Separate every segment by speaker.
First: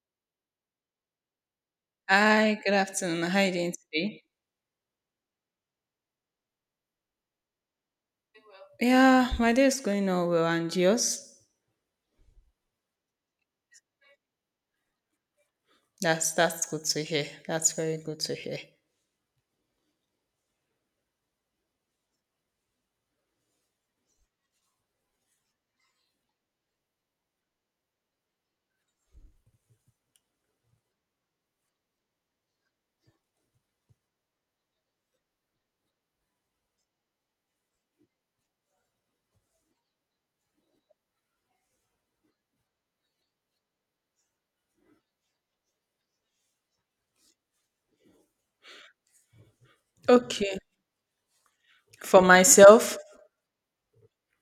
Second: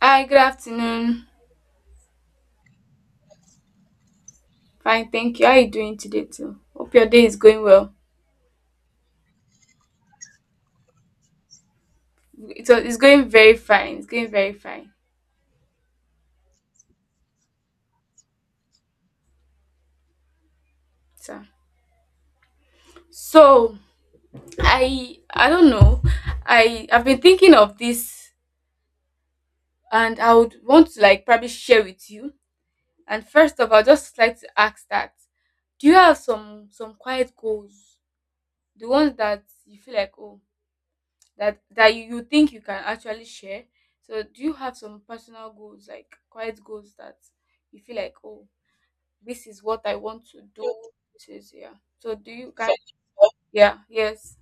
Speaker 1: Hi, good afternoon.
Speaker 2: Hi, good afternoon. How are you doing today?
Speaker 1: Fine, thank you. How are you doing today too? Hope your day is going well.
Speaker 2: Yeah, my day is going on well, and yours?
Speaker 1: It's going very fine. It's going very fine.
Speaker 2: That's good to hear. That's very good to hear.
Speaker 1: So, so, I don't know. I've been thinking of this, and I would want to like probably share with you. And first of all, I'd just like to ask that do you have some quiet goals? The ones that you feel like, oh, that you think you can actually share. So do you have some personal goals, like quiet goals, that you feel like, oh, this is what I want to
Speaker 2: Okay.
Speaker 1: do, this is... Yeah, so
Speaker 2: For
Speaker 1: do you kind...
Speaker 2: myself,
Speaker 1: Yeah, yes.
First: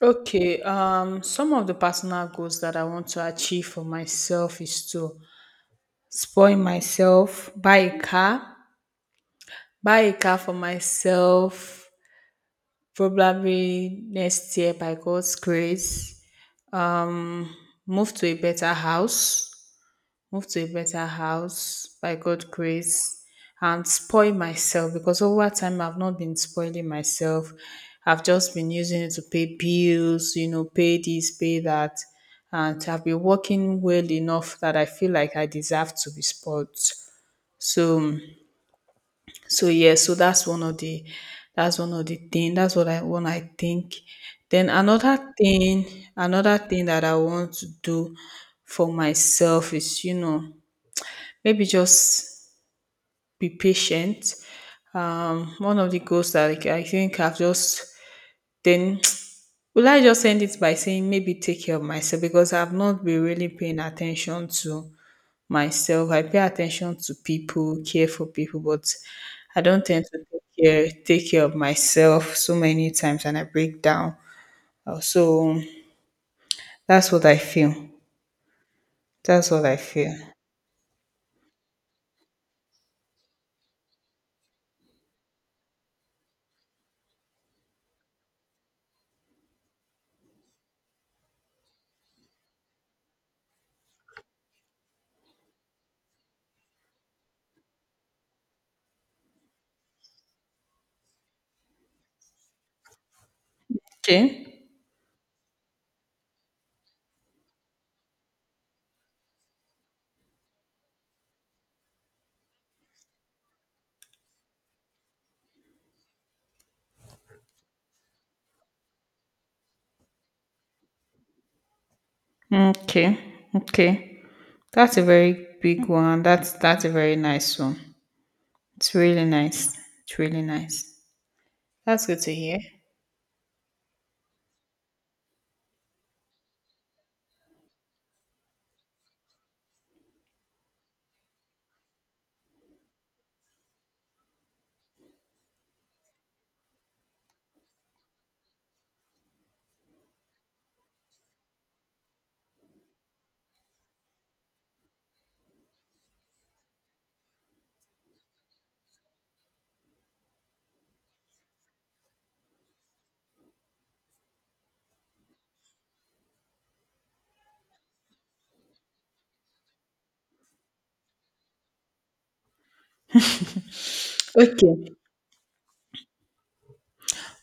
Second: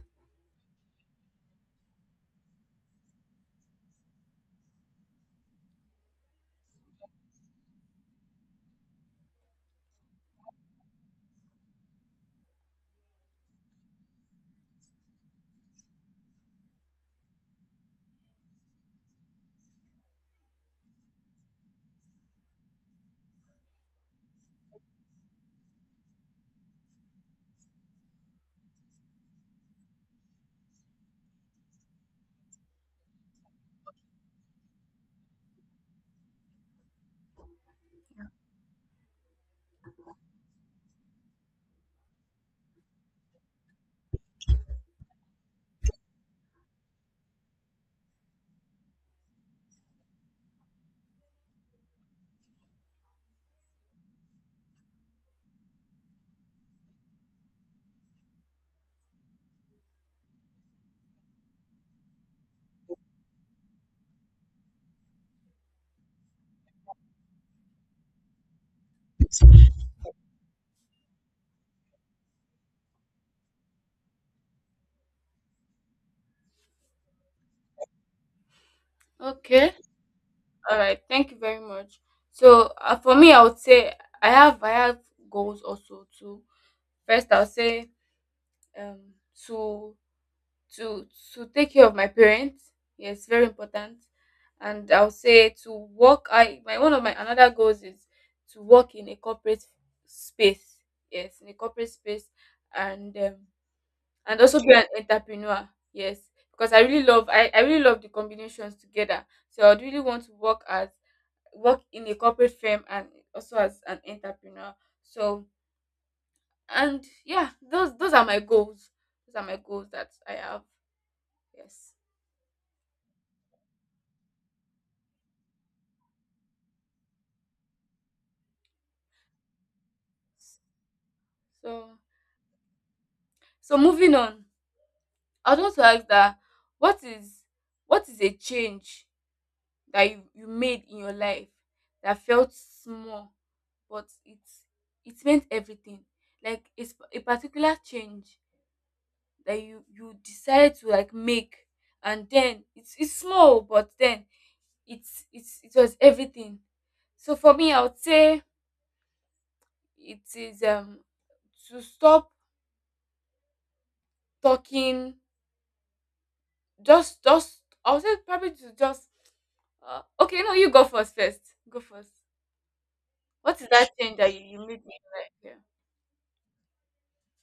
Speaker 2: okay, some of the personal goals that I want to achieve for myself is to spoil myself, buy a car for myself probably next year by God's grace. Um Move to a better house, move to a better house by God grace, and spoil myself, because over time I've not been spoiling myself. I've just been using it to pay bills, you know, pay this, pay that. And I've been working well enough that I feel like I deserve to be spoiled. So so yeah, so that's one of the that's one of the thing. That's what I one I think. Then another thing that I want to do for myself is, you know, maybe just be patient. One of the goals that, like, I think I've just then will I just end it by saying maybe take care of myself, because I've not been really paying attention to myself. I pay attention to people, care for people, but I don't tend to take care of myself so many times and I break down. So that's what I feel. That's what
Speaker 1: Okay,
Speaker 2: I feel.
Speaker 1: all right, thank you very much. So, for me, I would say I have goals also too. First I'll say, um to to to take care of my parents. Yes, very important. And I'll say to work. I my one of my another goals is to work in a corporate space. Yes, in a corporate space, and, and also
Speaker 2: Okay.
Speaker 1: be an entrepreneur. Yes, because I really love the combinations together. So I'd really want to work in a corporate firm and also as an entrepreneur. So and yeah, those are my goals. Those are my goals that I have. Yes.
Speaker 2: Okay. Okay. That's a very big one. That's a very nice one. It's really nice. It's really nice.
Speaker 1: So
Speaker 2: That's good to hear.
Speaker 1: so moving on, I would want to ask that what is what is a change that you made in your life that felt small, but it meant everything? Like, it's a particular change that you decided to like make, and then it's small, but then it was everything. So for me, I would say it is, to stop talking. Just I'll say probably to just... Okay, no, you go first. Go first. What is that change that you made
Speaker 2: Okay.
Speaker 1: me like? Yeah.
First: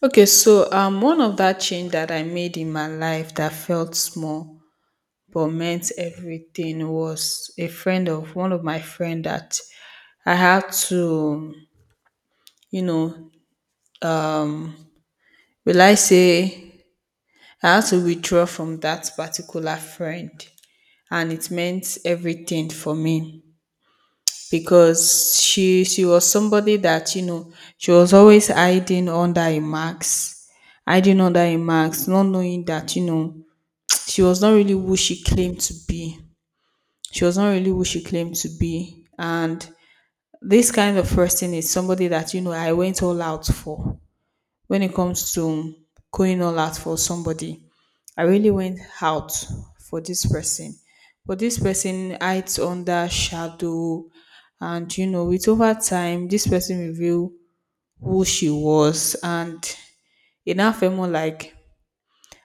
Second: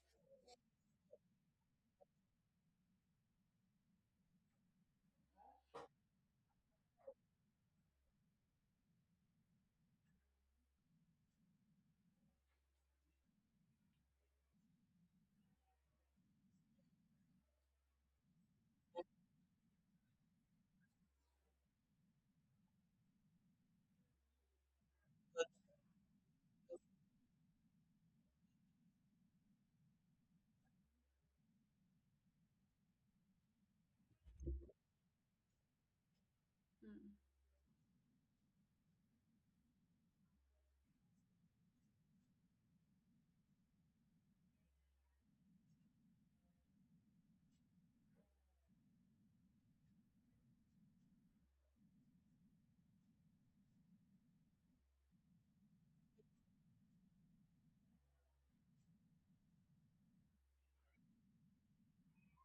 Speaker 2: Okay, so one of that change that I made in my life that felt small but meant everything was a friend of one of my friend that I had to, you know, will I say I had to withdraw from that particular friend, and it meant everything for me. Because she was somebody that, you know, she was always hiding under a mask, hiding under a mask, not knowing that, you know, she was not really who she claimed to be,
Speaker 1: Mm.
Speaker 2: she was not really who she claimed to be. And this kind of person is somebody that, you know, I went all out for. When it comes to going all out for somebody, I really went out for this person. But this person hides under shadow, and you know, with over time this person revealed who she was. And it now felt more like,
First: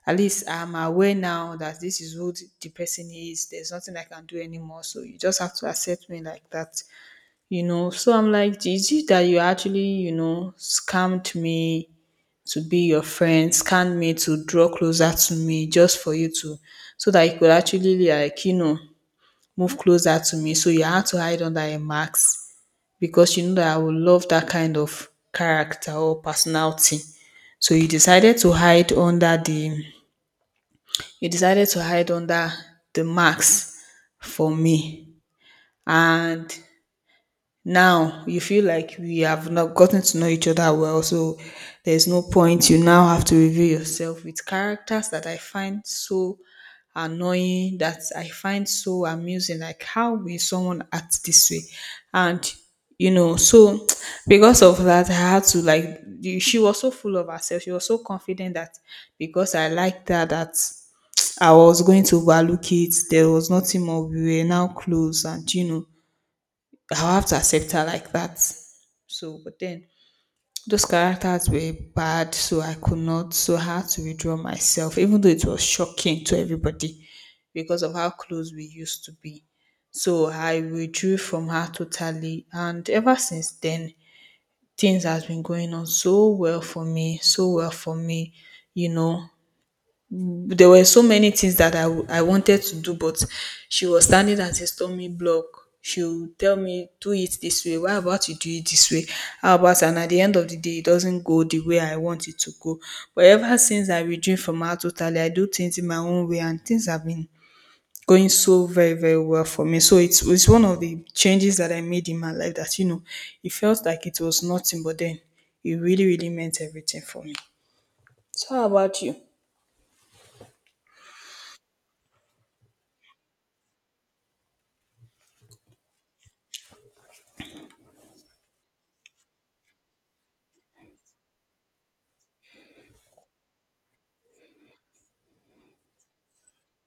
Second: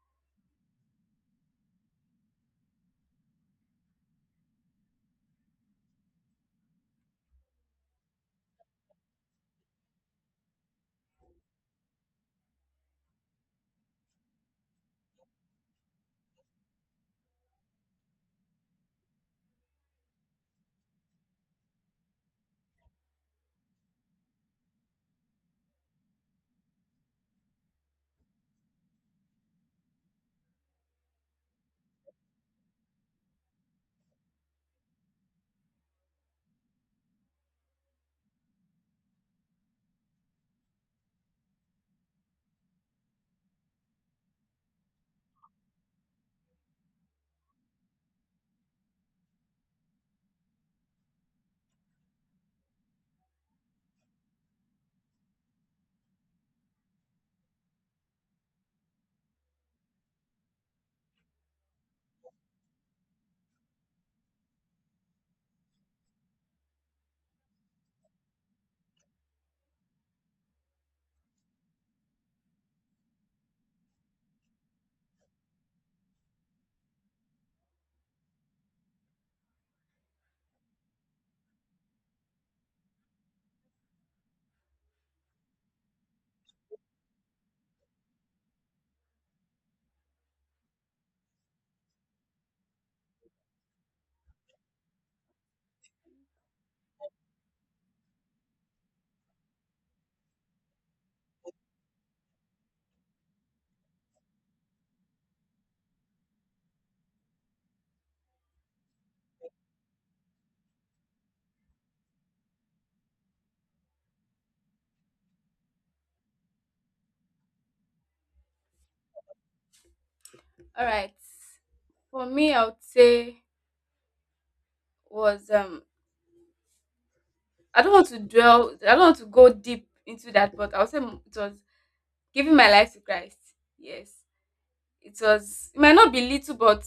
Speaker 2: at least I'm aware now that this is who the person is. There's nothing I can do anymore. So you just have to accept me like that. You know. So I'm like, is it that you actually, you know, scammed me to be your friend, scanned me to draw closer to me, just for you to, so that you could actually, like, you know, move closer to me. So you had to hide under a mask, because you know that I would love that kind of character or personality. So you decided to hide under the, you decided to hide under the mask for me. And now you feel like we have not gotten to know each other well, so there's no point, you now have to reveal yourself with characters that I find so annoying, that I find so amusing. Like, how will someone act this way? And you know, so because of that, I had to, like, she was so full of herself, she was so confident that because I liked her, that I was going to overlook it, there was nothing more, we were now close, and you know, I'll have to accept her like that. So, but then those characters were bad, so I could not, so I had to withdraw myself, even though it was shocking to everybody because of how close we used to be. So I withdrew from her totally, and ever since then, things has been going on so well for me, so well for me. You know, there were so many things that I wanted to do, but she was standing at a stomach block. She would tell me, do it this way. Why about you do it this way? How about, and at the end of the day, it doesn't go the way I want it to go. But ever since I withdrew from her totally, I do things in my own way, and things have been going so very, very well for me. So it's one of the changes that I made in my life that, you know, it felt like it was nothing, but then it really, really meant everything for me. So, how about you?
Speaker 1: All right. For me, I would say was, I don't want to dwell. I don't want to go deep into that, but I would say it was giving my life to Christ. Yes, it was. It might not be little, but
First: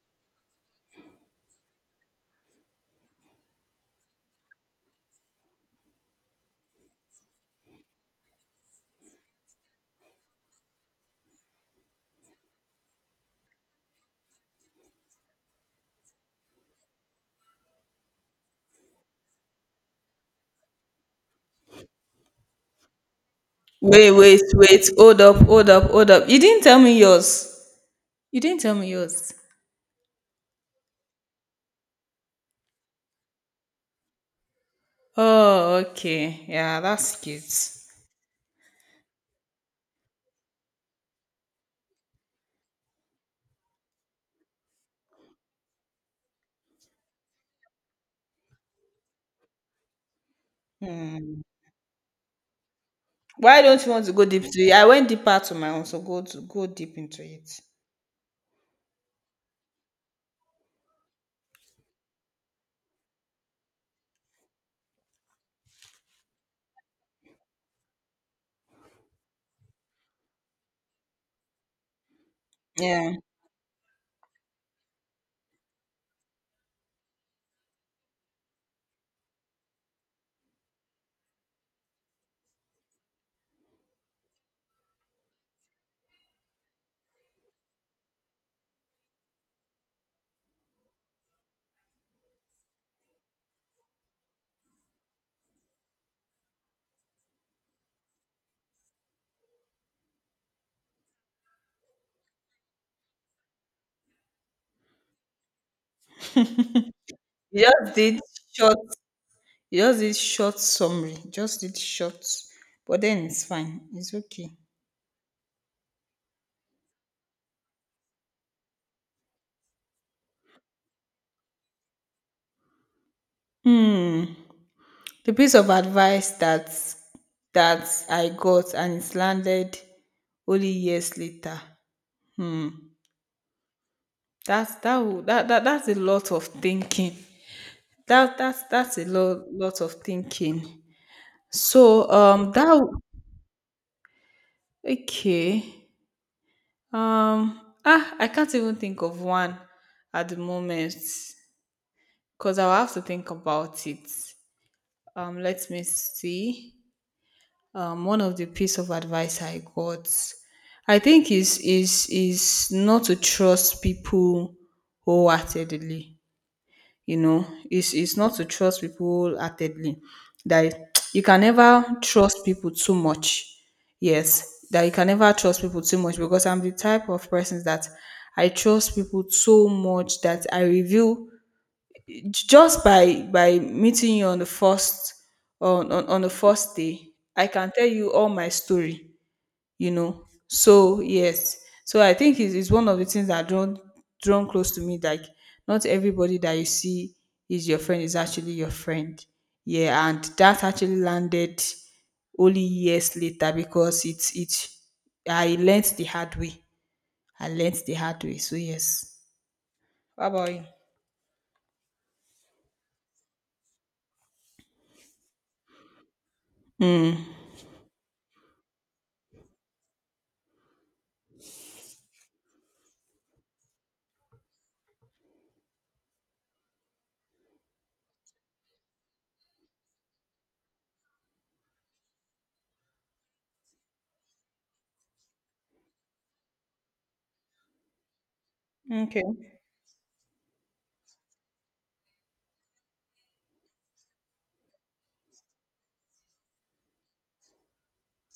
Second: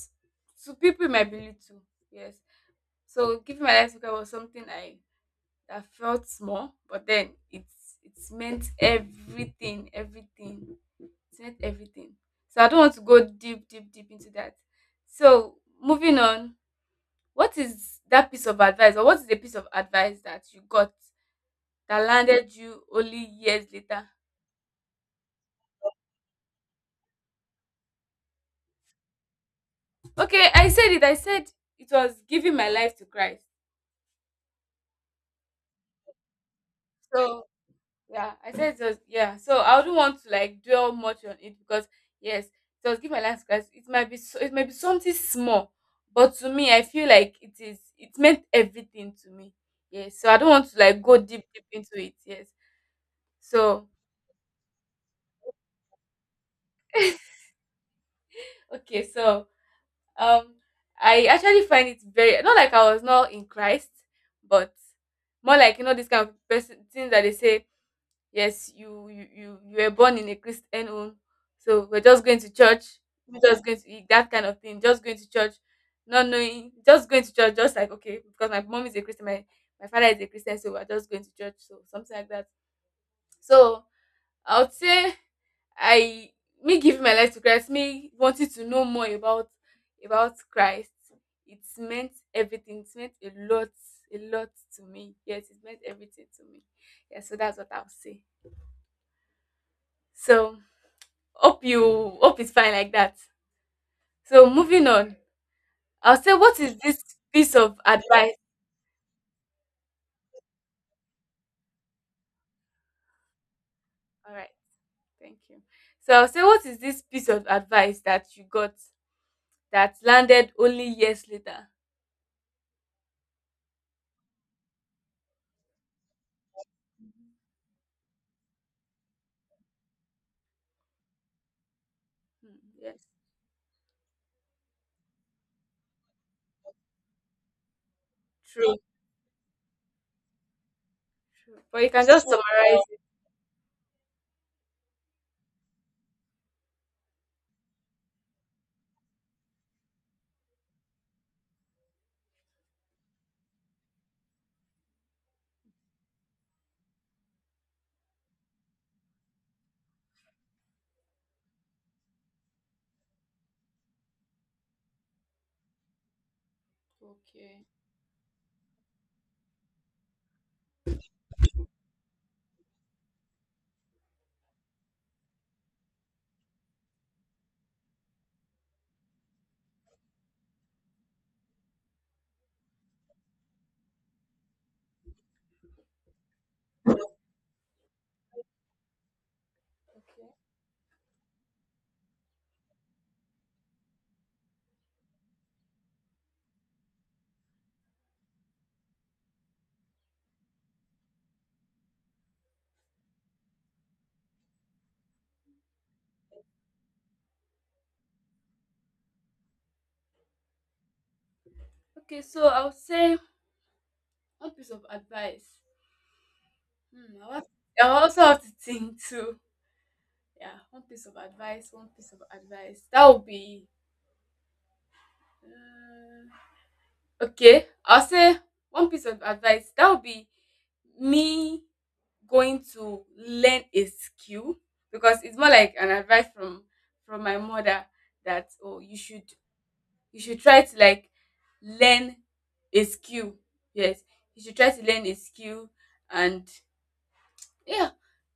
Speaker 1: to people it might be little. Yes. So giving my life to Christ was something I that felt small, but then it's meant everything, everything. It's meant everything. So I don't want to go deep, deep, deep into that. So moving on, what is that piece of advice, or what is the piece of advice that you got that landed you only years later?
Speaker 2: Wait, wait, wait. Hold up, hold up, hold up. You didn't tell me yours. You didn't tell me yours.
Speaker 1: Okay, I said it. I said it was giving my life to Christ.
Speaker 2: Oh, okay. Yeah, that's
Speaker 1: So,
Speaker 2: cute.
Speaker 1: yeah, I said it was, yeah. So I wouldn't want to like dwell much on it, because yes, it was give my life to... It might be so, it might be something small, but to me, I feel like it meant everything to me. Yes, so I don't want to like go deep into it. Yes,
Speaker 2: Why don't
Speaker 1: so
Speaker 2: you want to go deep to it? I went deeper to my own, so go to go deep into it.
Speaker 1: okay, so, um, I actually find it very not like I was not in Christ, but more like, you know, this kind of person things that they say. Yes, you were born in a Christian home, so we're just going to church.
Speaker 2: Yeah.
Speaker 1: We're just going to eat that kind of thing. Just going to church, not knowing, just going to church, just like, okay, because my mom is a Christian, my father is a Christian, so we're just going to church, so something like that. So I would say I me giving my life to Christ, me wanting to know more about Christ. It's meant everything. It's meant a lot to me. Yes, it meant everything to me. Yeah, so that's what I'll say. So hope it's fine like that. So moving on, I'll say what is this piece
Speaker 2: You
Speaker 1: of
Speaker 2: just did
Speaker 1: advice?
Speaker 2: short, you just did short summary. Just did short. But then it's fine. It's
Speaker 1: All right,
Speaker 2: okay.
Speaker 1: thank you. So I'll say what is this piece of advice that you got that landed only years later?
Speaker 2: Hmm. The piece of advice that that I got and it's landed only years later.
Speaker 1: Hmm,
Speaker 2: Hmm.
Speaker 1: yes,
Speaker 2: That's that would that, that that's a lot of thinking. That that's
Speaker 1: true,
Speaker 2: that's a lot of thinking.
Speaker 1: true. But you can
Speaker 2: So
Speaker 1: just
Speaker 2: that
Speaker 1: summarize it.
Speaker 2: okay. I can't even think of one at the moment, because I'll have to think about it. Let me see. One of the piece of advice I got, I think, is is not to trust people wholeheartedly, you know,
Speaker 1: Okay,
Speaker 2: it's not to trust people wholeheartedly. That you can never trust people too much. Yes, that you can never trust people too much, because I'm the type of person that I trust people so much that I reveal just by meeting you on the first, on on the first day, I can tell you all my story, you know.
Speaker 1: okay,
Speaker 2: So yes, so I think it's one of the things that drawn, drawn close to me. Like, not everybody that you see is your friend is actually your friend. Yeah, and that actually landed only years later because it's it. I learned the hard way. I learned the hard way. So yes. How about you?
Speaker 1: okay. So I'll say one piece of advice. Hmm, I'll also have to think too. Yeah, one piece of advice. One piece of advice. That would be. Uh, Okay, I'll say one piece of advice that would be me going to learn a skill, because it's more like an advice from my mother, that, oh,
Speaker 2: Okay.
Speaker 1: you should try to like learn a skill. Yes, you should try to learn a skill. And yeah,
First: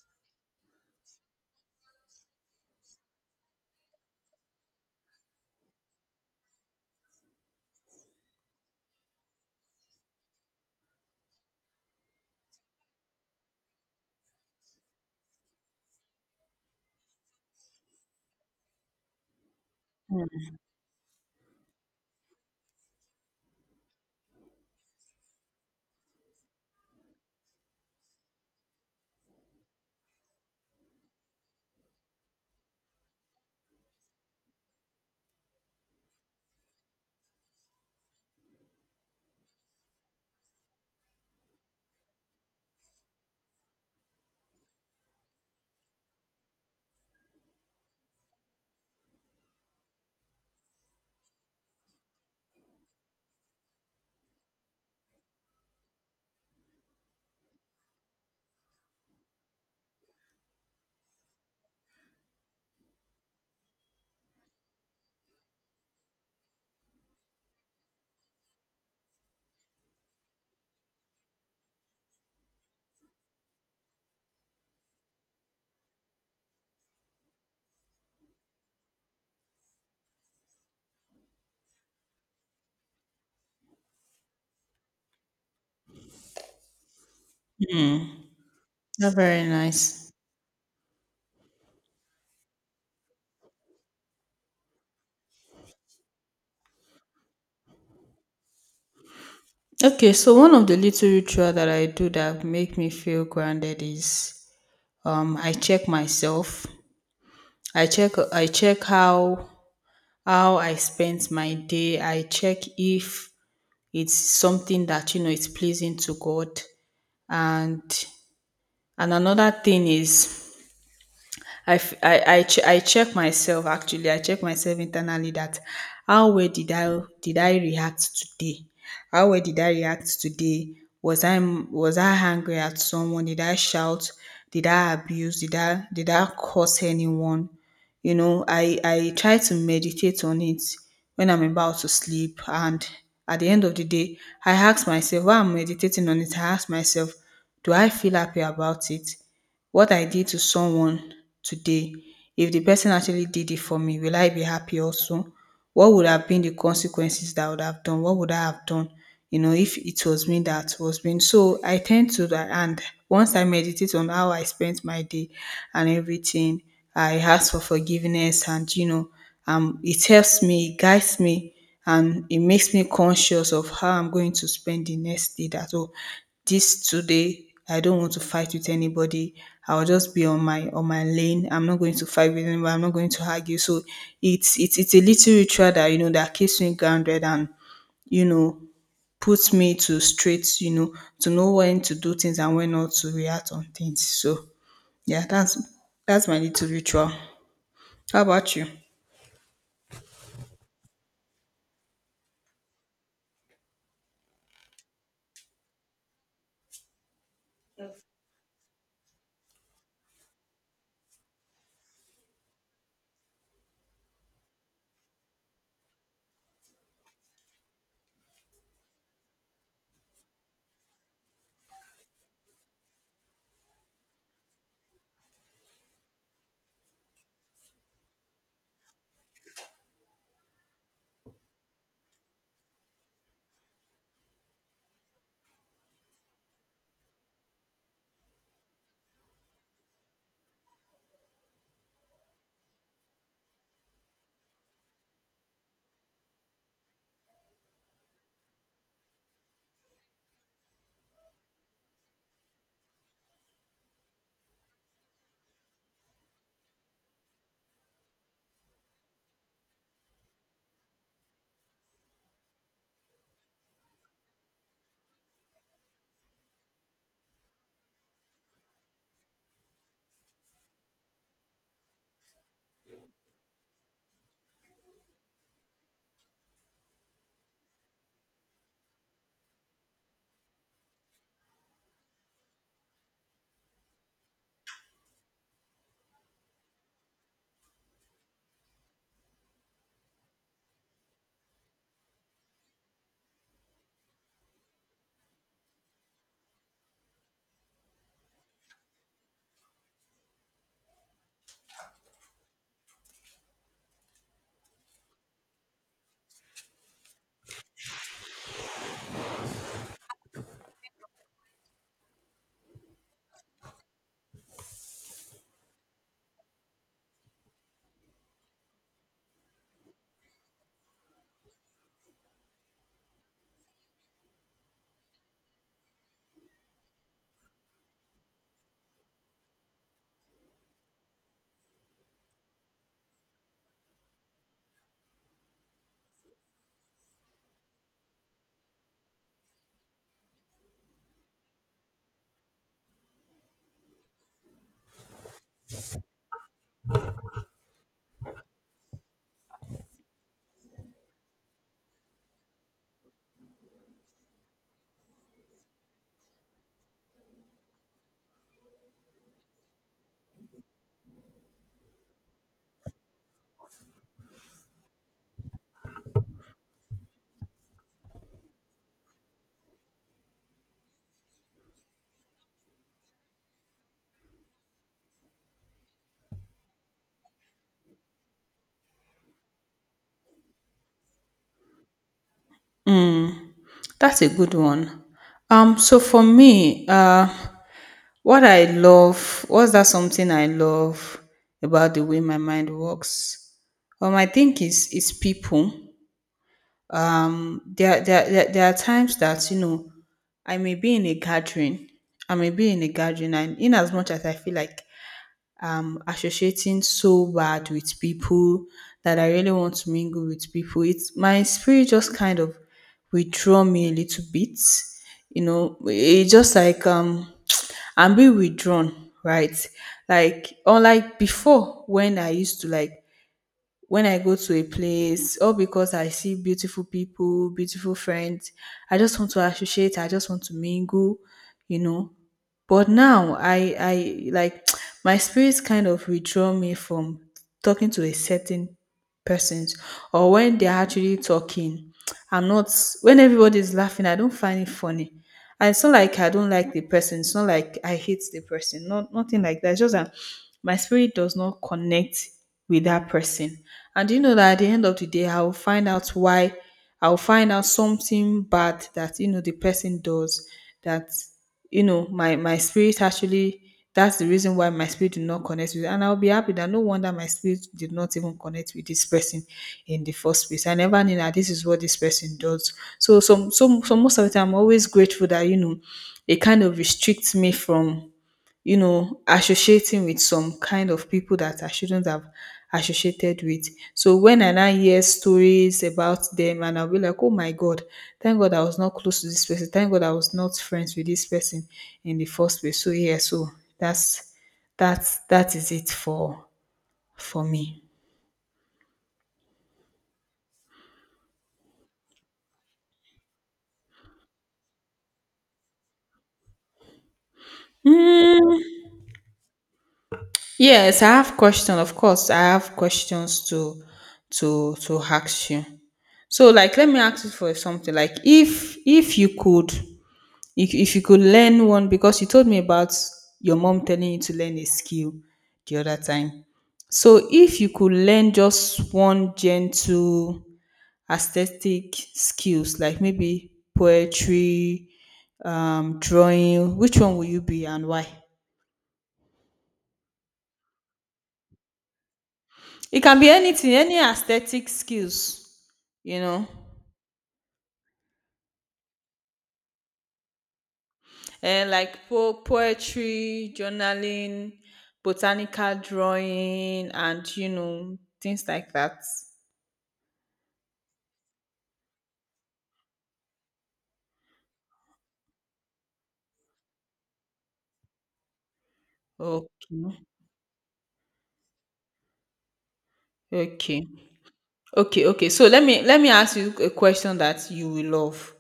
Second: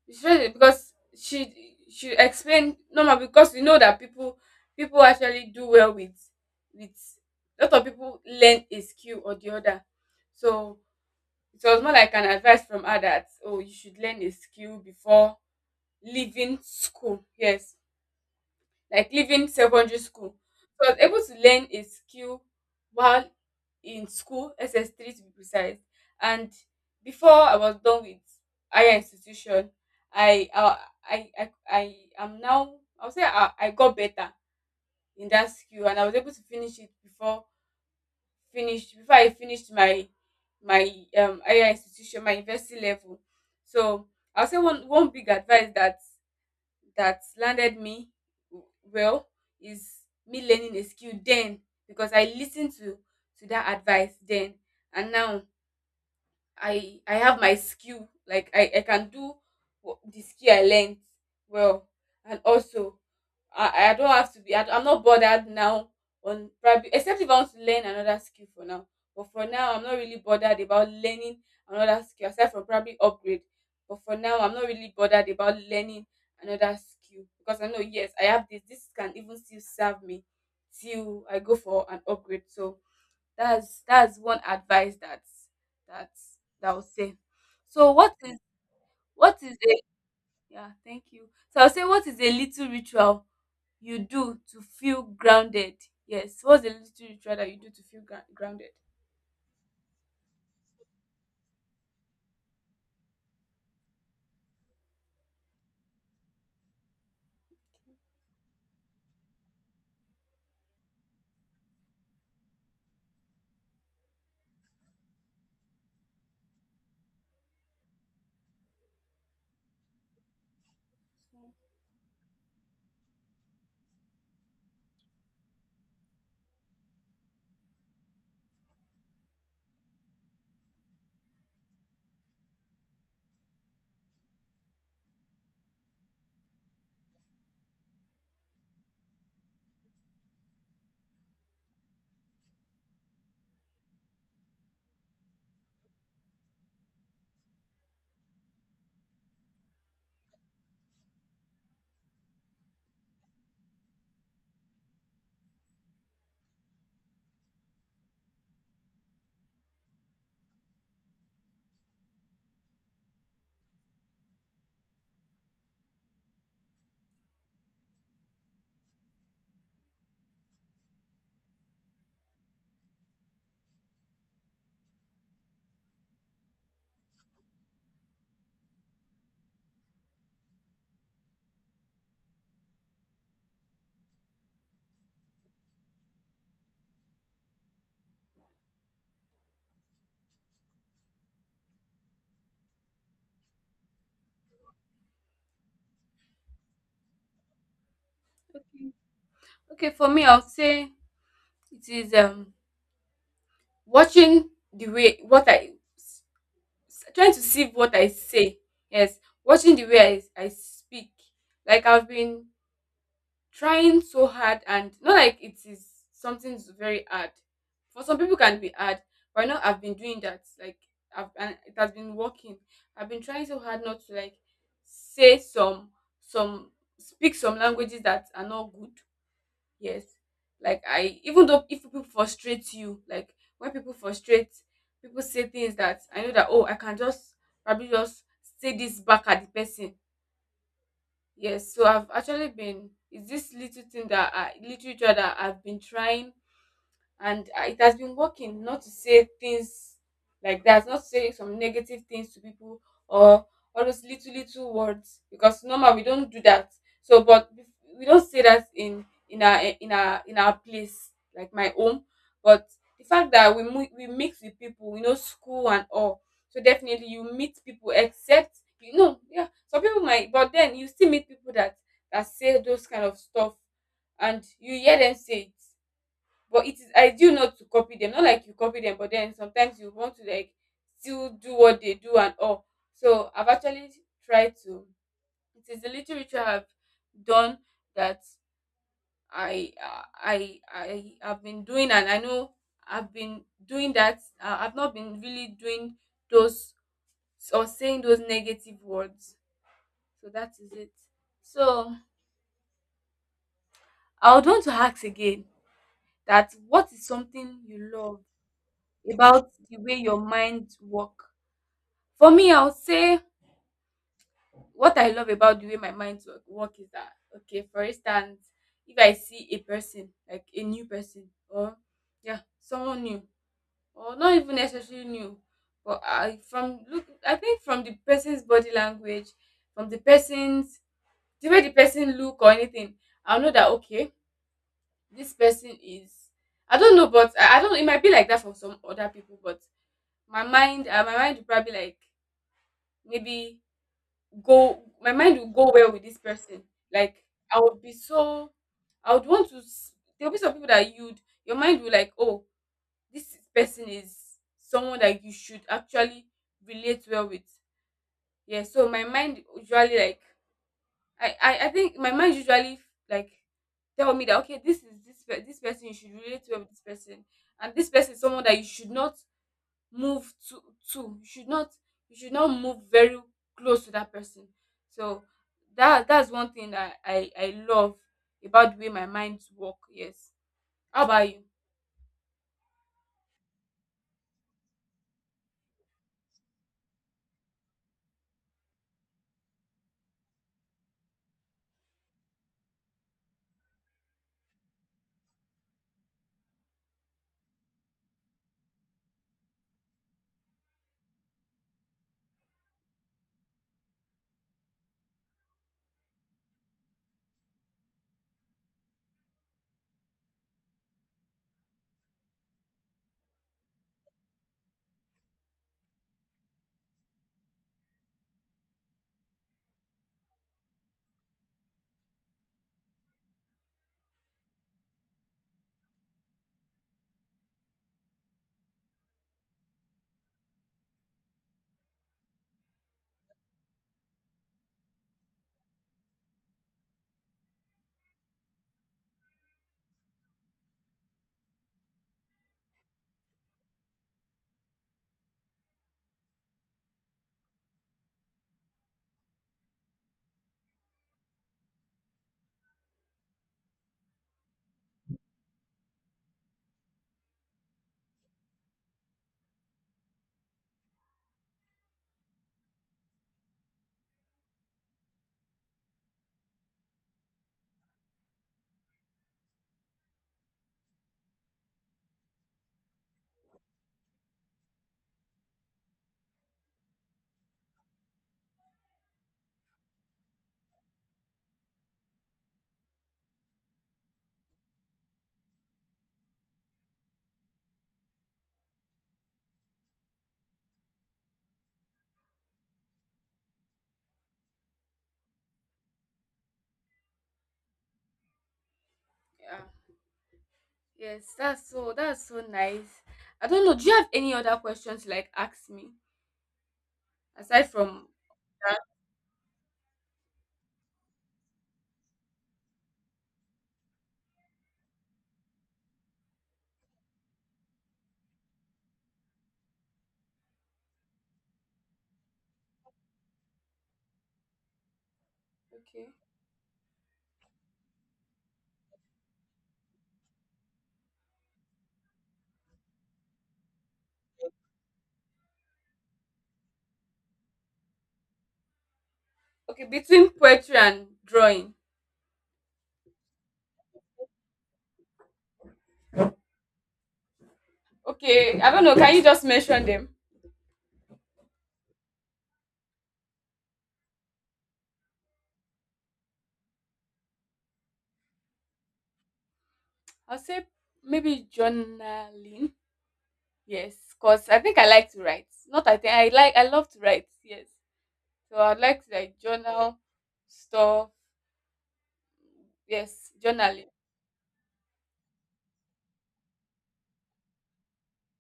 Speaker 1: she said it because she explained normal, because you know that people actually do well with with lot of people learn a skill or the other. So it was more like an advice from her that, oh, you should learn a skill before leaving school, yes, like leaving secondary school. So I was able to learn a skill while in school, SS3 to be precise. And before I was done with higher institution, I I I am now. I would say I got better in that skill, and I was able to finish it before finish before I finished my higher institution, my university level. So I'll say one big advice that landed me w- well is me learning a skill then, because I listened to that advice then, and now I have my skill. Like I can do the skill I learned well. And also I don't have to be. I'm not bothered now on probably, except if I want to learn another skill for now. But for now, I'm not really bothered about learning another skill aside from probably upgrade. But for now, I'm not really bothered about learning another skill, because I know, yes, I have this. This can even still serve me till I go for an upgrade. So that's one advice that that that I will say. So
Speaker 2: That's
Speaker 1: what
Speaker 2: very
Speaker 1: is a...
Speaker 2: nice.
Speaker 1: Yeah, thank you. So I'll say, what is a little ritual you do to feel grounded? Yes, what's a little ritual that you do to feel grounded?
Speaker 2: Okay, so one of the little ritual that I do that make me feel grounded is, I check myself, I check, I check how I spent my day. I check if it's something that, you know, is pleasing to God. And and another thing is, I check myself actually. I check myself internally that how well did I, did I react today? How well did I react today? Was I, was I angry at someone? Did I shout? Did I abuse? Did I, did I curse anyone? You know, I try to meditate on it when I'm about to sleep, and at the end of the day, I ask myself while I'm meditating on it. I ask myself, do I feel happy about it? What I did to someone today, if the person actually did it for me, will I be happy also? What would have been the consequences that I would have done? What would I have done? You know, if it was me that was being, so I tend to that. And once I meditate on how I spent my day and everything, I ask for forgiveness, and you know, it helps me, it guides me, and it makes me conscious of how I'm going to spend the next day. That oh, this today I don't want to fight with anybody. I'll just be on my lane. I'm not going to fight with anybody. I'm not going to argue. So it's it's a little ritual that, you know, that keeps me grounded, and you know, puts me to straight. You know, to know when to do things and when not to react on things. So yeah, that's my little ritual. How about you?
Speaker 1: Okay, for me I'll say it is, watching the way what I s- s- trying to sieve what I say. Yes, watching the way I speak. Like, I've been trying so hard, and not like it is something is very hard. For some people it can be hard, but I know I've been doing that. Like, I've and it has been working. I've been trying so hard not to like say some some languages that are not good. Yes. Like, I, even though if people frustrate you, like when people frustrate, people say things that I know that, oh, I can just probably just say this back at the person. Yes, so I've actually been it's this little thing that I literature that I've been trying, and it has been working, not to say things like that, not to say some negative things to people, or all those little little words, because normal we don't do that. So, but we don't say that in our, in our place, like my home. But the fact that we mix with people, we know school and all, so definitely you meet people, except you know, yeah, some people might, but then you still meet people that say those kind of stuff, and you hear them say it, but it is ideal not to copy them, not like you copy them, but then sometimes you want to like still do what they do and all. So I've actually tried to it is a little ritual I've done, that I have been doing, and I know I've been doing that. I've not been really doing those or saying those negative words. So that is it. So I would want to ask again, that what is something you love about the way your mind work? For me, I would say what I love about the way my mind work is that, okay, for instance, if I see a person, like a new person, or yeah, someone new, or not even necessarily new, but I from look, I think from the person's body language, from the way the person look or anything, I'll know that okay, this person is. I don't know, but I don't. It might be like that for some other people, but my mind will probably, like, maybe go my mind will go well with this person. Like, I would be so I would want to s- there'll be some people that you'd your mind will, like, oh, this person is someone that you should actually relate well with. Yeah, so my mind usually like I think my mind usually, like, tell me that, okay, this is this pe- this person you should relate well with this person. And this person is someone that you should not move too too you should not move very close to that person. So that's one thing that I love about the way my minds work. Yes. How about you?
Speaker 2: That's a good one. So for me, what I love, what's that something I love about the way my mind works? I think is people. There are times that, you know, I may be in a gathering, I may be in a gathering, and in as much as I feel like associating so bad with people, that I really want to mingle with people, it's my spirit just kind of withdraw me a little bit. You know, it just like I'm being withdrawn, right? Like, unlike before, when I used to like, when I go to a place, all because I see beautiful people, beautiful friends, I just want to associate, I just want to mingle, you know. But now I like my spirits kind of withdraw me from talking to a certain persons, or when they're actually talking. I'm not when everybody's laughing, I don't find it funny. And it's not like I don't like the person. It's not like I hate the person. Not nothing like that. It's just that my spirit does not connect with that person. And you know that at the end of the day, I will find out why. I will find out something bad that you know the person does that you know my spirit actually, that's the reason why my spirit did not connect with, and I'll be happy that no wonder my spirit did not even connect with this person in the first place. I never knew that this is what this person does. So most of the time I'm always grateful that you know it kind of restricts me from associating with some kind of people that I shouldn't have associated with. So when I now hear stories about them, and I'll be like, oh my God, thank God I was not close to this person. Thank God I was not friends with this person in the first place. So yeah, so that's that is it for me.
Speaker 1: Yeah. Yes, that's so nice. I don't know, do you have any other questions you like ask me aside from.
Speaker 2: Mm, yes, I have question. Of course, I have questions to to ask you. So like, let me ask you for something like, if you could, if you could learn one, because you told me about your mom telling you to learn a skill the other
Speaker 1: Okay.
Speaker 2: time. So if you could learn just one gentle aesthetic skills, like maybe poetry, drawing, which one will you be and why?
Speaker 1: Okay, between poetry and drawing.
Speaker 2: It can be anything, any aesthetic skills, you know,
Speaker 1: Okay, I don't know, can you just mention them.
Speaker 2: and like poetry, journaling, botanical drawing, and things like that.
Speaker 1: I'll say maybe journaling. Yes, because I think I like to write. Not I think I like I love to write. Yes, so I'd like to, like, journal
Speaker 2: Okay,
Speaker 1: stuff. Yes,
Speaker 2: okay,
Speaker 1: journaling.
Speaker 2: okay, okay. So let me ask you a question that you will love.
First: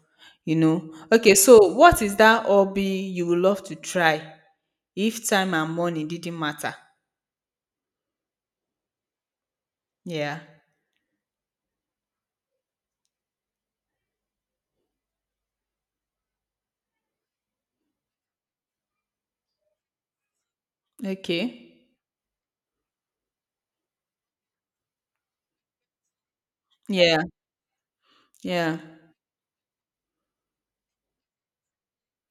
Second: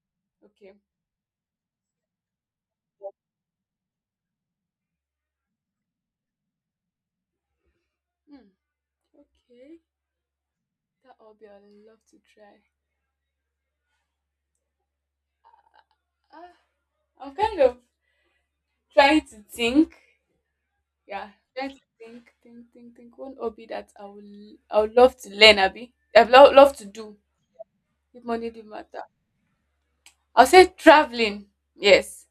Speaker 1: Okay.
Speaker 2: Okay. So what is that hobby you will love to try if time and money didn't matter?
Speaker 1: Hmm. Okay,
Speaker 2: Yeah.
Speaker 1: that will be, I'd love to try. Ah, I'm kind of trying to think. Yeah,
Speaker 2: Okay.
Speaker 1: trying to think, think. One hobby that I would love to learn. Abby, I'd love to do.
Speaker 2: Yeah.
Speaker 1: If money did
Speaker 2: Yeah.
Speaker 1: matter, I'll say traveling. Yes,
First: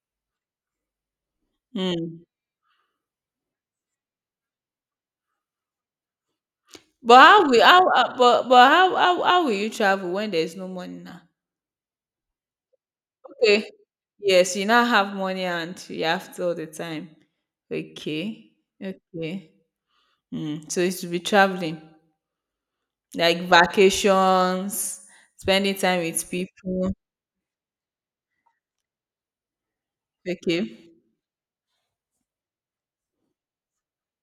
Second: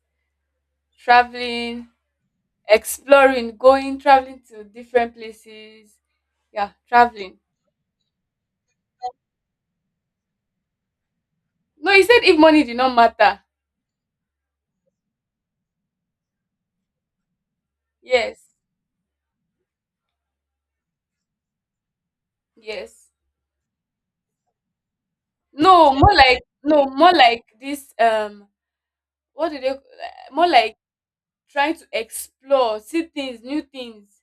Speaker 1: traveling,
Speaker 2: Mm.
Speaker 1: exploring, going, traveling to different places. Yeah,
Speaker 2: But
Speaker 1: traveling.
Speaker 2: how will you travel when there is no money now?
Speaker 1: No, you said if money did not matter.
Speaker 2: Okay. Yes, you now have money and you have all the time.
Speaker 1: Yes,
Speaker 2: Okay. Okay. Mm. So it should be traveling.
Speaker 1: yes.
Speaker 2: Like vacations, spending
Speaker 1: no
Speaker 2: time
Speaker 1: more
Speaker 2: with
Speaker 1: like no
Speaker 2: people.
Speaker 1: more like this, what do they more like
Speaker 2: Okay.
Speaker 1: trying to explore, see things, new things.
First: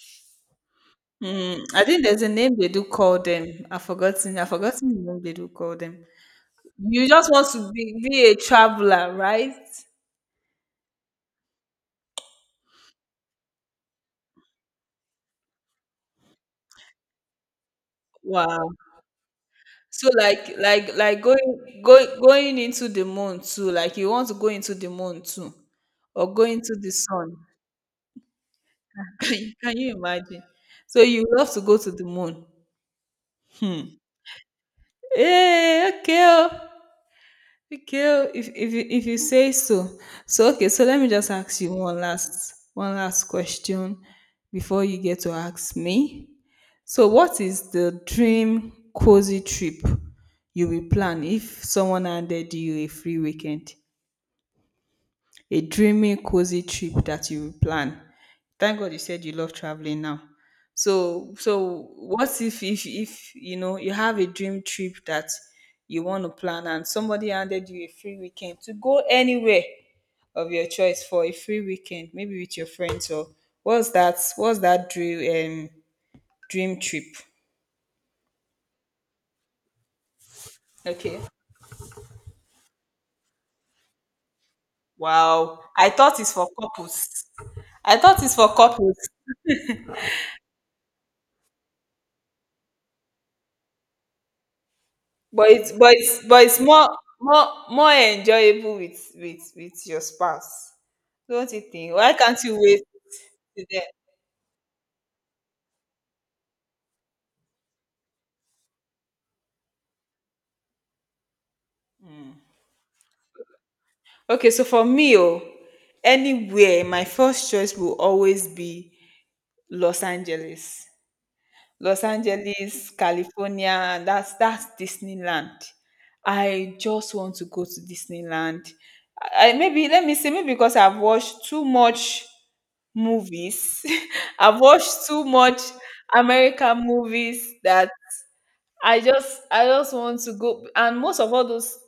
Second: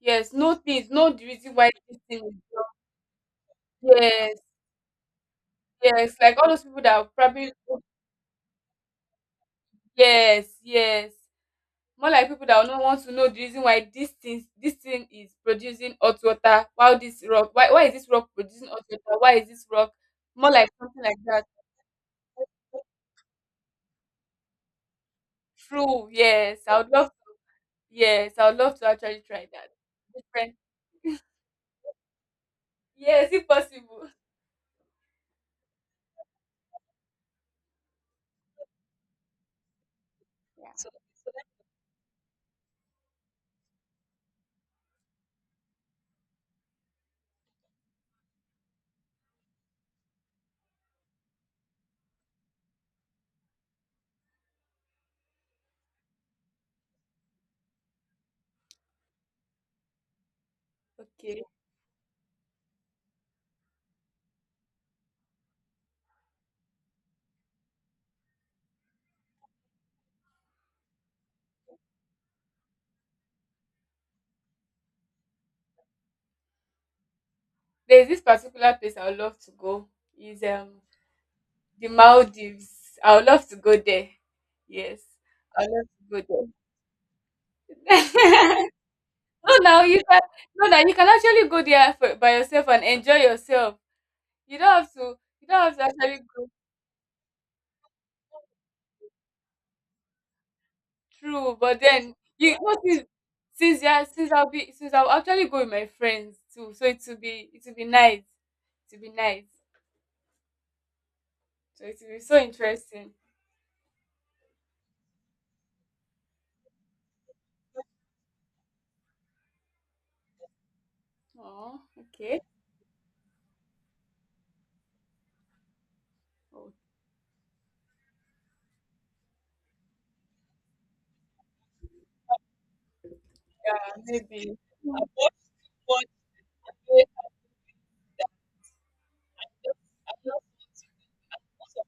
Speaker 1: Yes, no things, no, the reason
Speaker 2: Mm,
Speaker 1: why
Speaker 2: I
Speaker 1: this
Speaker 2: think
Speaker 1: thing
Speaker 2: there's a
Speaker 1: is.
Speaker 2: name they do call them. I've
Speaker 1: Yes,
Speaker 2: forgotten. I've forgotten the name they do call them.
Speaker 1: yes, like all those people that
Speaker 2: You
Speaker 1: are
Speaker 2: just want
Speaker 1: probably.
Speaker 2: to be a traveler, right?
Speaker 1: Yes, yes, more like people that will not want to know the reason why this thing is producing hot water, while this rock, why is this rock producing
Speaker 2: Wow.
Speaker 1: hot water. Why is this rock?
Speaker 2: So
Speaker 1: More
Speaker 2: like
Speaker 1: like
Speaker 2: like
Speaker 1: something like
Speaker 2: like
Speaker 1: that.
Speaker 2: going into the moon too. Like you want to go into the moon too,
Speaker 1: True.
Speaker 2: or go
Speaker 1: Yes,
Speaker 2: into
Speaker 1: I would
Speaker 2: the
Speaker 1: love.
Speaker 2: sun.
Speaker 1: Yes, I would love to actually try that.
Speaker 2: Can you imagine?
Speaker 1: Different.
Speaker 2: So you love to go to the moon.
Speaker 1: Yes, if possible.
Speaker 2: Hey, okay. Oh. Okay, oh, if you say so. So okay, so let me just ask you one last question before you get to ask me. So what is the dream cozy trip you will plan if someone handed you a free weekend? A dreamy, cozy trip that you plan. Thank God you said you love traveling now. So,
Speaker 1: Okay,
Speaker 2: so what if you have a dream trip that you want to plan, and somebody handed you a free weekend to go anywhere of your choice for a free weekend, maybe with your friends? Or what's that? What's that dream dream trip?
Speaker 1: there's this particular place I would love to go, is
Speaker 2: Okay.
Speaker 1: the Maldives. I would love to go there. Yes,
Speaker 2: Wow.
Speaker 1: I would love
Speaker 2: I
Speaker 1: to
Speaker 2: thought
Speaker 1: go
Speaker 2: it's
Speaker 1: there.
Speaker 2: for couples. I thought it's for couples.
Speaker 1: no now you can no now you can actually go there for, by yourself, and enjoy yourself. You don't have to you
Speaker 2: But
Speaker 1: don't
Speaker 2: it's
Speaker 1: have to
Speaker 2: but
Speaker 1: actually
Speaker 2: it's but
Speaker 1: go
Speaker 2: it's more enjoyable with your spouse. Don't
Speaker 1: through.
Speaker 2: you
Speaker 1: But
Speaker 2: think? Why
Speaker 1: then,
Speaker 2: can't you wait till then?
Speaker 1: since yeah, since I'll be since I'll actually go with my friends too. So it will be nice. It will be nice. So it will be so interesting.
Speaker 2: Okay, so for me, oh, anywhere, my first choice will always be Los Angeles.
Speaker 1: Oh,
Speaker 2: Los
Speaker 1: okay.
Speaker 2: Angeles, California, that's Disneyland.
Speaker 1: Oh,
Speaker 2: I just want to go to Disneyland. Maybe let me see, maybe because I've watched too much movies.
Speaker 1: maybe.
Speaker 2: I've watched
Speaker 1: Mm,
Speaker 2: too much American
Speaker 1: yeah.
Speaker 2: movies, that I just want to go, and most of all those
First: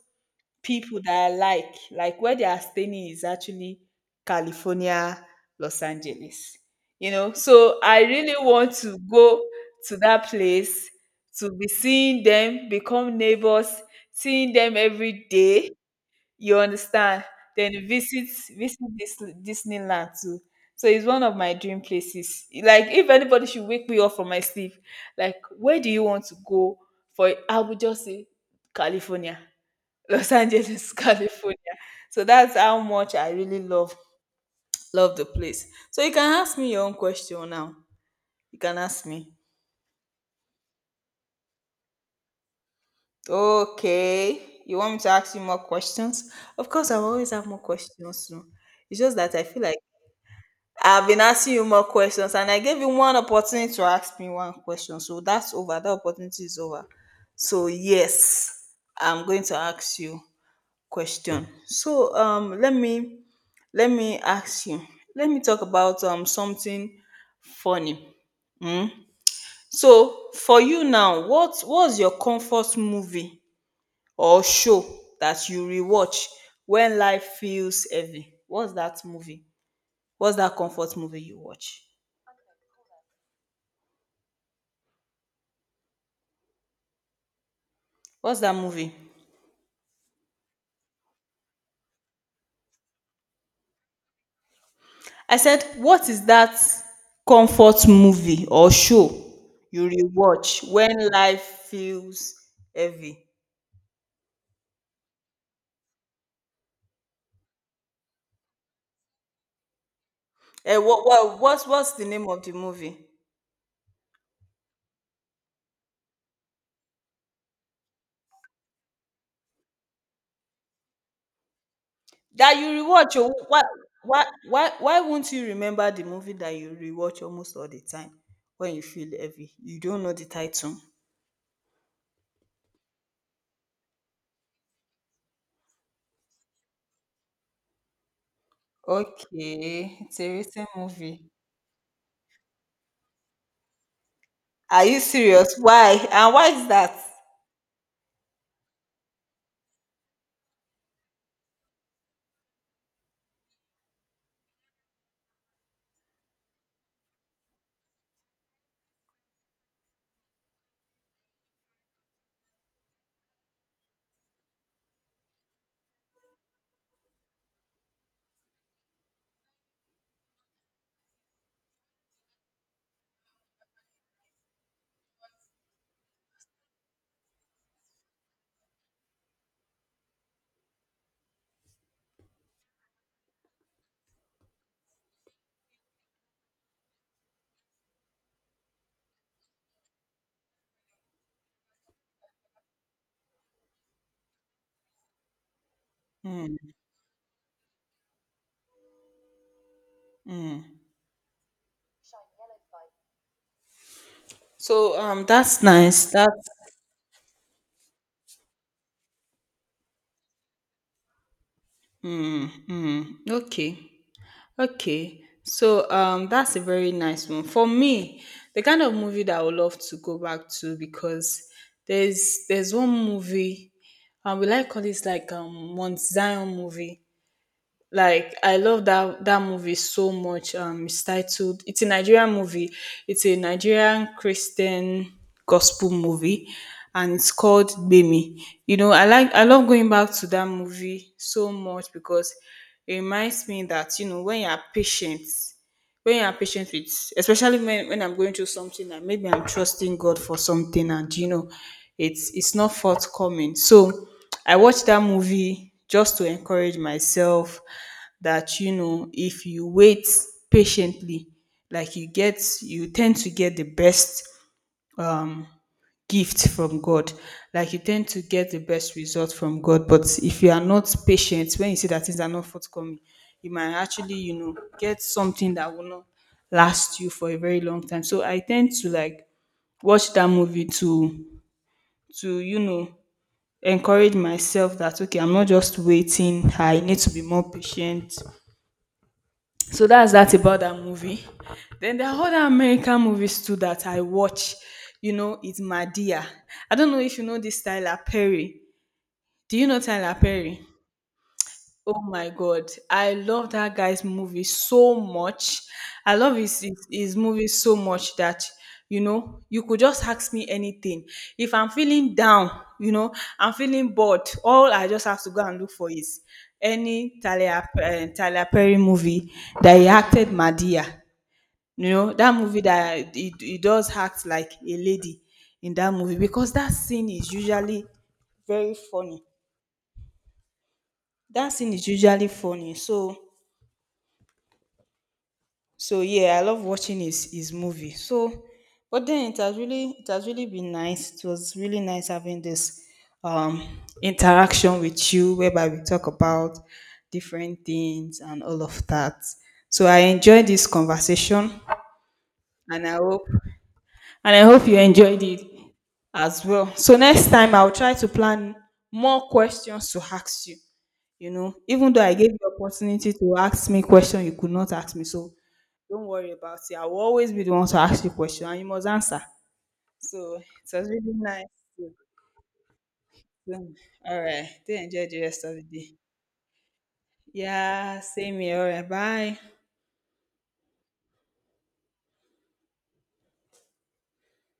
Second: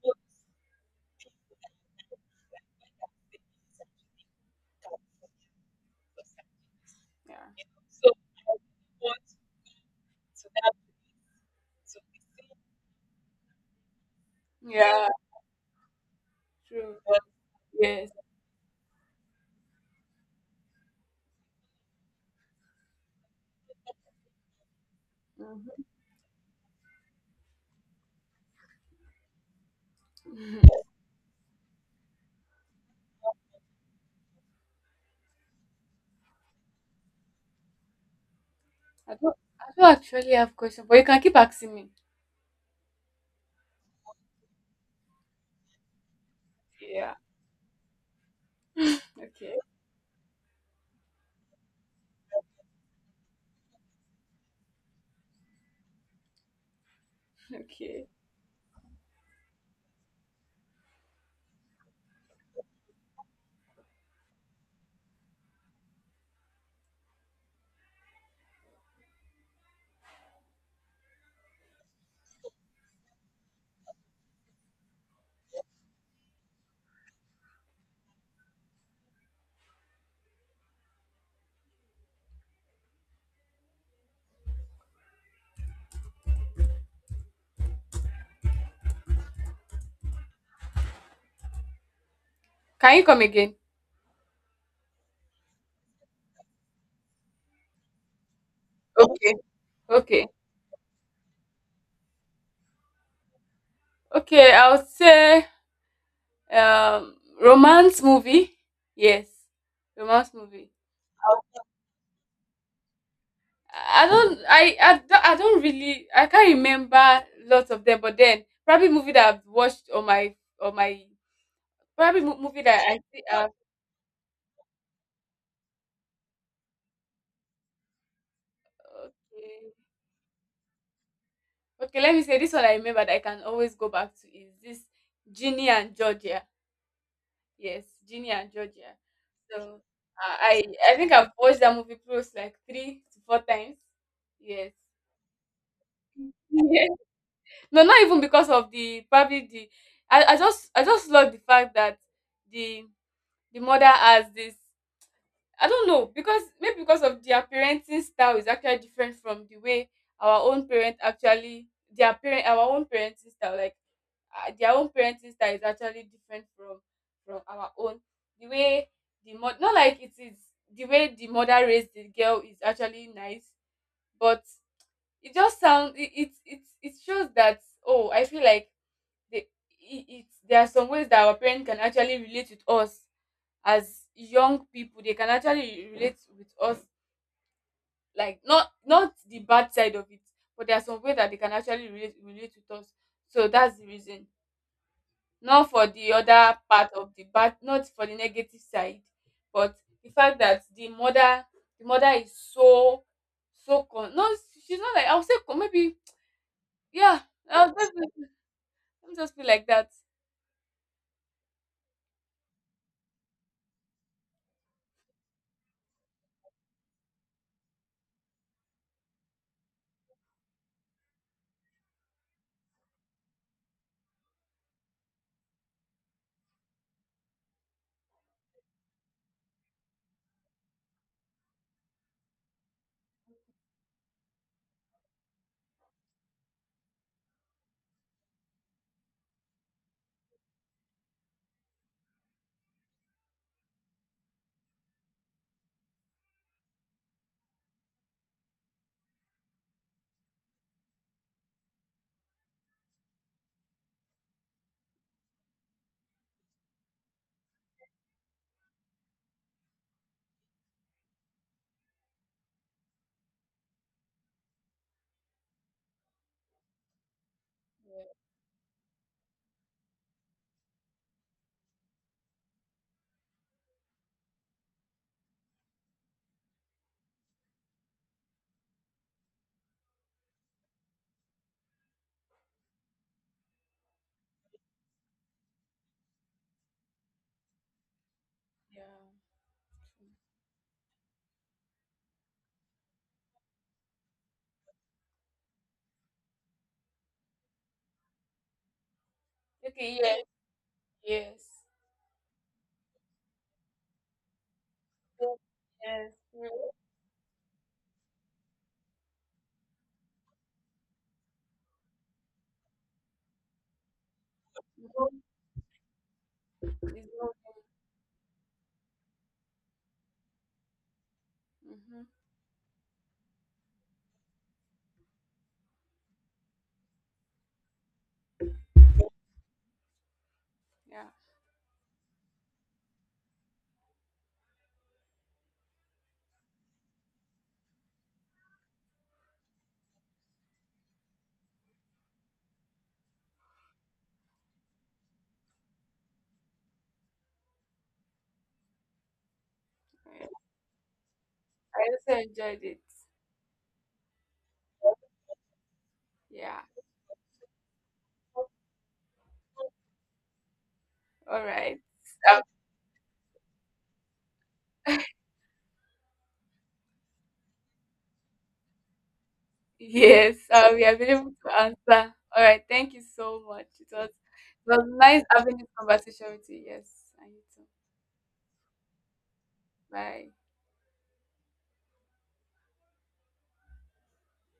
Speaker 2: people that I like where they are staying is actually California, Los Angeles. You know, so I really want to go to that place, to be seeing them, become neighbors, seeing them
Speaker 1: Yeah.
Speaker 2: every day. You
Speaker 1: True.
Speaker 2: understand? Then
Speaker 1: Yes.
Speaker 2: visit this Disneyland too. So it's one of my dream places. Like if anybody should wake me up from my sleep, like where
Speaker 1: Mhm.
Speaker 2: do you want to go? For, I would just say California. Los Angeles, California. So that's how much I really love the place. So you can ask me your own question now. You can ask
Speaker 1: I
Speaker 2: me.
Speaker 1: don't I don't actually have questions, but you can keep asking me.
Speaker 2: Okay. You want me to ask you more questions? Of course, I
Speaker 1: Yeah.
Speaker 2: always have more questions. No? It's just that I
Speaker 1: Okay.
Speaker 2: feel like I've been asking you more questions, and I gave you one opportunity to ask me one question. So that's over. That opportunity is over. So
Speaker 1: Okay.
Speaker 2: yes, I'm going to ask you question. So let me ask you. Let me talk about something funny. Mm. So for you now, what's your comfort movie or show that you rewatch when life feels heavy? What's that movie? What's that comfort movie you watch? What's that movie?
Speaker 1: Can you come again?
Speaker 2: I said, what is that comfort movie or show
Speaker 1: Okay.
Speaker 2: you
Speaker 1: Okay.
Speaker 2: rewatch when life feels heavy?
Speaker 1: Okay, I would say um romance movie. Yes. Romance movie.
Speaker 2: Eh, what's the name of the movie
Speaker 1: I don't really I can't remember lots of them, but then probably movie that I've watched on my,
Speaker 2: that
Speaker 1: movie
Speaker 2: you
Speaker 1: that I
Speaker 2: rewatch?
Speaker 1: see,
Speaker 2: oh, Why, why, why, why won't you remember the movie that you rewatch almost all the time when you feel heavy?
Speaker 1: okay.
Speaker 2: You don't know the title.
Speaker 1: Okay, let me say, this one I remember that I can always go back to is this, Ginny and Georgia. Yes, Ginny and Georgia. So
Speaker 2: Okay, it's a
Speaker 1: I
Speaker 2: recent
Speaker 1: I I think I've
Speaker 2: movie.
Speaker 1: watched that movie close, like, three to four times. Yes.
Speaker 2: Are you serious? Why? And why is
Speaker 1: Yes.
Speaker 2: that?
Speaker 1: No, not even because of the, probably the, I just love the fact that the the mother has this, I don't know, because maybe because of their parenting style is actually different from the way our own parent actually, their parent, our own parenting style, like, their own parenting style is actually different from our own, the way, the mod, not like it is, the way the mother raised the girl is actually nice, but it just sounds it it it, it shows that, oh, I feel like they it, it there are some ways that our parent can actually relate with us as young people, they can actually relate with us, like, not the bad side of it, but there are some way that they can actually relate with us. So that's the reason, not for the other
Speaker 2: Mm,
Speaker 1: part of the bad, not for the negative side, but the fact that
Speaker 2: mm.
Speaker 1: the mother, the mother is so, so con, no, she's not,
Speaker 2: So
Speaker 1: like, I'll say, con
Speaker 2: that's
Speaker 1: maybe.
Speaker 2: nice. That's
Speaker 1: Yeah, i'll just be, I'll just be like that.
Speaker 2: mm, mm. Okay. Okay, so that's a very nice one. For me, the kind of movie that I would love to go back to, because there's one movie, we like call this like Mount Zion movie. Like I love that movie so much. It's titled. It's a Nigerian movie. It's a Nigerian Christian gospel movie, and it's called Bemi. You know, I like. I love going back to that movie so much because it reminds me that when you are patient, with, especially when I'm going through something and maybe I'm trusting God for something, and it's not forthcoming. So I watched that movie just to encourage myself that if you wait patiently, like you tend to get the best um gift from God. Like you tend to get the best result from God, but if you are not patient, when you see that things are not forthcoming, you might actually, get something that will not last you for a very long time. So I tend to like watch that movie to to you know encourage myself that okay, I'm not just waiting. I need to be more patient.
Speaker 1: Yeah.
Speaker 2: So that's that about that movie. Then there are other American movies too that I watch. You know, it's Madia. I don't know if you know this Tyler Perry. Do you know
Speaker 1: Okay.
Speaker 2: Tyler
Speaker 1: Yes,
Speaker 2: Perry?
Speaker 1: yes,
Speaker 2: Oh my God. I love that guy's movie so much.
Speaker 1: yes,
Speaker 2: I love
Speaker 1: yes.
Speaker 2: his movie so much that, you could just ask me anything. If I'm feeling down, you know, I'm feeling bored, all I just
Speaker 1: Mhm.
Speaker 2: have to go and look for is any Tyler Perry movie that he acted Madia. You
Speaker 1: Mhm.
Speaker 2: know, that movie that he does act like a lady, in that movie, because that scene is usually very funny.
Speaker 1: Yeah.
Speaker 2: That scene is usually funny. So yeah, I love watching his movie. So but then, it has really been nice. It was really nice having this um interaction with you, whereby we talk about different things and all of that. So I enjoyed this conversation,
Speaker 1: I also enjoyed it.
Speaker 2: and I hope you enjoyed it as
Speaker 1: Yeah.
Speaker 2: well. So next time I'll try to plan more questions to ask you. You
Speaker 1: All
Speaker 2: know,
Speaker 1: right.
Speaker 2: even though I gave you
Speaker 1: Um,
Speaker 2: opportunity to ask me question, you could not ask me, so don't worry about it. I will always be the one to ask you question, and you must answer. So
Speaker 1: yes,
Speaker 2: it
Speaker 1: we
Speaker 2: was
Speaker 1: have
Speaker 2: really
Speaker 1: been able
Speaker 2: nice.
Speaker 1: to answer. All right. Thank you so much.
Speaker 2: Um,
Speaker 1: It was,
Speaker 2: All right,
Speaker 1: it
Speaker 2: do
Speaker 1: was
Speaker 2: enjoy the
Speaker 1: nice
Speaker 2: rest of
Speaker 1: having
Speaker 2: the
Speaker 1: this
Speaker 2: day.
Speaker 1: conversation with you. Yes. I you too.
Speaker 2: Yeah, same here. All right, bye.
Speaker 1: Bye.